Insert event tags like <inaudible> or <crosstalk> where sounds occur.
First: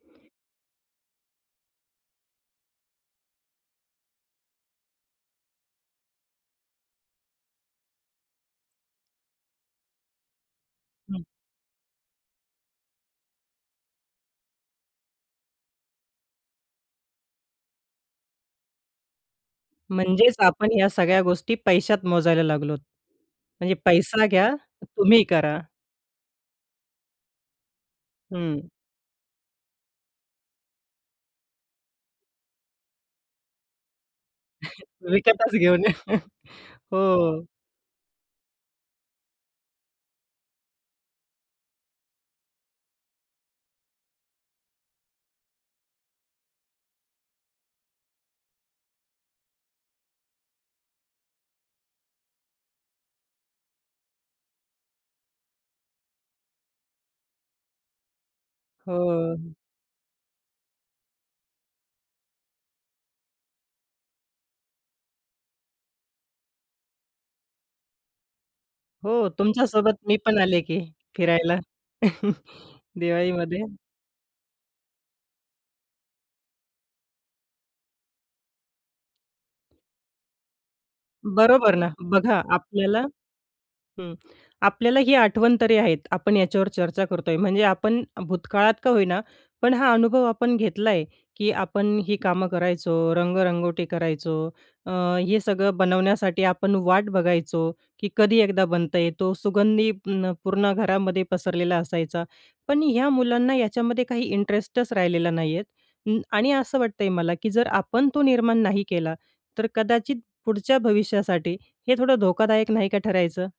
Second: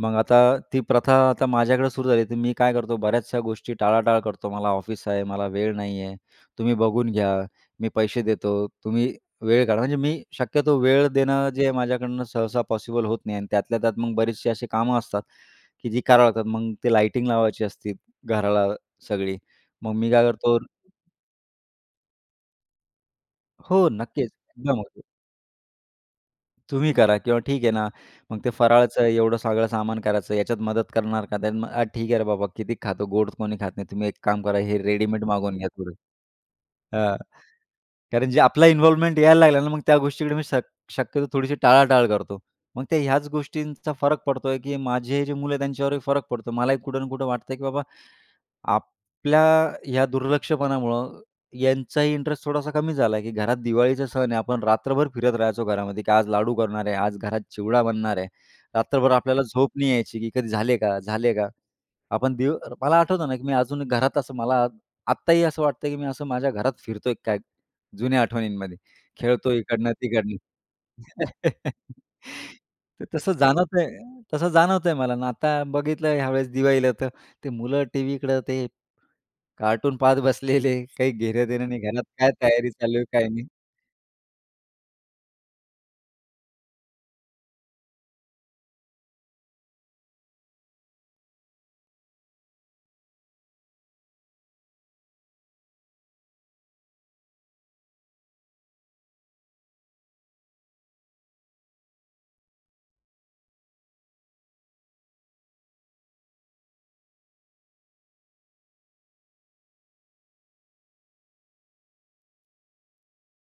मग आता ती प्रथा आता माझ्याकडे सुरू झाली, तर मी काय करतो बऱ्याचशा गोष्टी टाळाटाळ करतो, "मला ऑफिस आहे, मला वेळ नाही आहे, तुम्ही बघून घ्या, मी पैसे देतो, तुम्ही वेळ काढा." म्हणजे मी शक्यतो वेळ हं. देणं जे माझ्याकडनं सहसा पॉसिबल होत नाही अन् त्यातल्या त्यात मग बरेचसे असे कामं असतात, की जी करावं लागतात मग ते लाइटिंग लावायची असते घराला सगळी. मग मी काय म्हणजेच करतो आपण ह्या सगळ्या गोष्टी पैशात मोजायला लागलो. म्हणजे हो, पैसा नक्कीच. घ्या, एकदम ओके. तुम्ही करा. तुम्ही करा. किंवा ठीक आहे ना, मग ते हं. फराळचं एवढं सगळं सामान करायचं याच्यात मदत करणार का मग अ, "ठीक आहे रे बाबा, किती खातो गोड कोणी खात नाही, तुम्ही एक काम करा हे <chuckles> रेडीमेड विकतच मागवून घ्या घेऊन या. थोडे." <chuckles> हं, हो. कारण जे आपला इन्व्हॉल्वमेंट यायला लागला ना, मग त्या गोष्टीकडे मी शक् शक्यतो थोडीशी टाळाटाळ करतो. मग ते ह्याच गोष्टींचा फरक पडतोय की माझे जे मुलं आहेत, त्यांच्यावरही फरक पडतो मलाही कुठं ना कुठं वाटतं की बाबा आपल्या ह्या दुर्लक्षपणामुळं यांचाही इंटरेस्ट थोडासा कमी झाला आहे, की घरात दिवाळीचा सण आहे आपण रात्रभर फिरत राहायचो घरामध्ये, की आज लाडू करणार आहे, आज घरात चिवडा बनणार आहे. रात्रभर आपल्याला हो. झोप नाही यायची, की "कधी झाले का? झाले का?" आपण दीव मला आठवतं ना, की मी अजून घरात असं मला आत्ताही असं वाटत की मी असं माझ्या घरात फिरतोय काय? जुन्या आठवणींमध्ये हो, खेळतो तुमच्यासोबत मी इकडनं-तिकडनं. पण आले की फिरायला, <chuckles> <chuckles> तर तसं दिवाळीमध्ये. जाणवतंय तसं जाणवतंय मला ना. आता बघितलं ह्यावेळेस दिवाळीला तर ते मुलं टीव्हीकडं ते, कार्टून पाहत बसलेले काही घेणं-देणं बरोबर नाही, ना. घरात काय बघा, तयारी चालू आपल्याला आहे काय नाही. हं. आपल्याला ही आठवण तरी आहेत, आपण याच्यावर चर्चा करतोय. म्हणजे आपण भूतकाळात का होईना, पण हा अनुभव आपण घेतला आहे, की आपण ही कामं करायचो, रंगरंगोटी करायचो अ, हे सगळं बनवण्यासाठी आपण वाट बघायचो, की कधी एकदा बनता येतो सुगंधी अ, पूर्ण घरामध्ये पसरलेला असायचा. पण ह्या मुलांना याच्यामध्ये काही इंटरेस्टच राहिलेला नाही आहेत. अं, आणि असं वाटतंय मला की जर आपण तो निर्माण नाही केला, तर कदाचित पुढच्या भविष्यासाठी हे थोडं धोकादायक नाही का ठरायचं?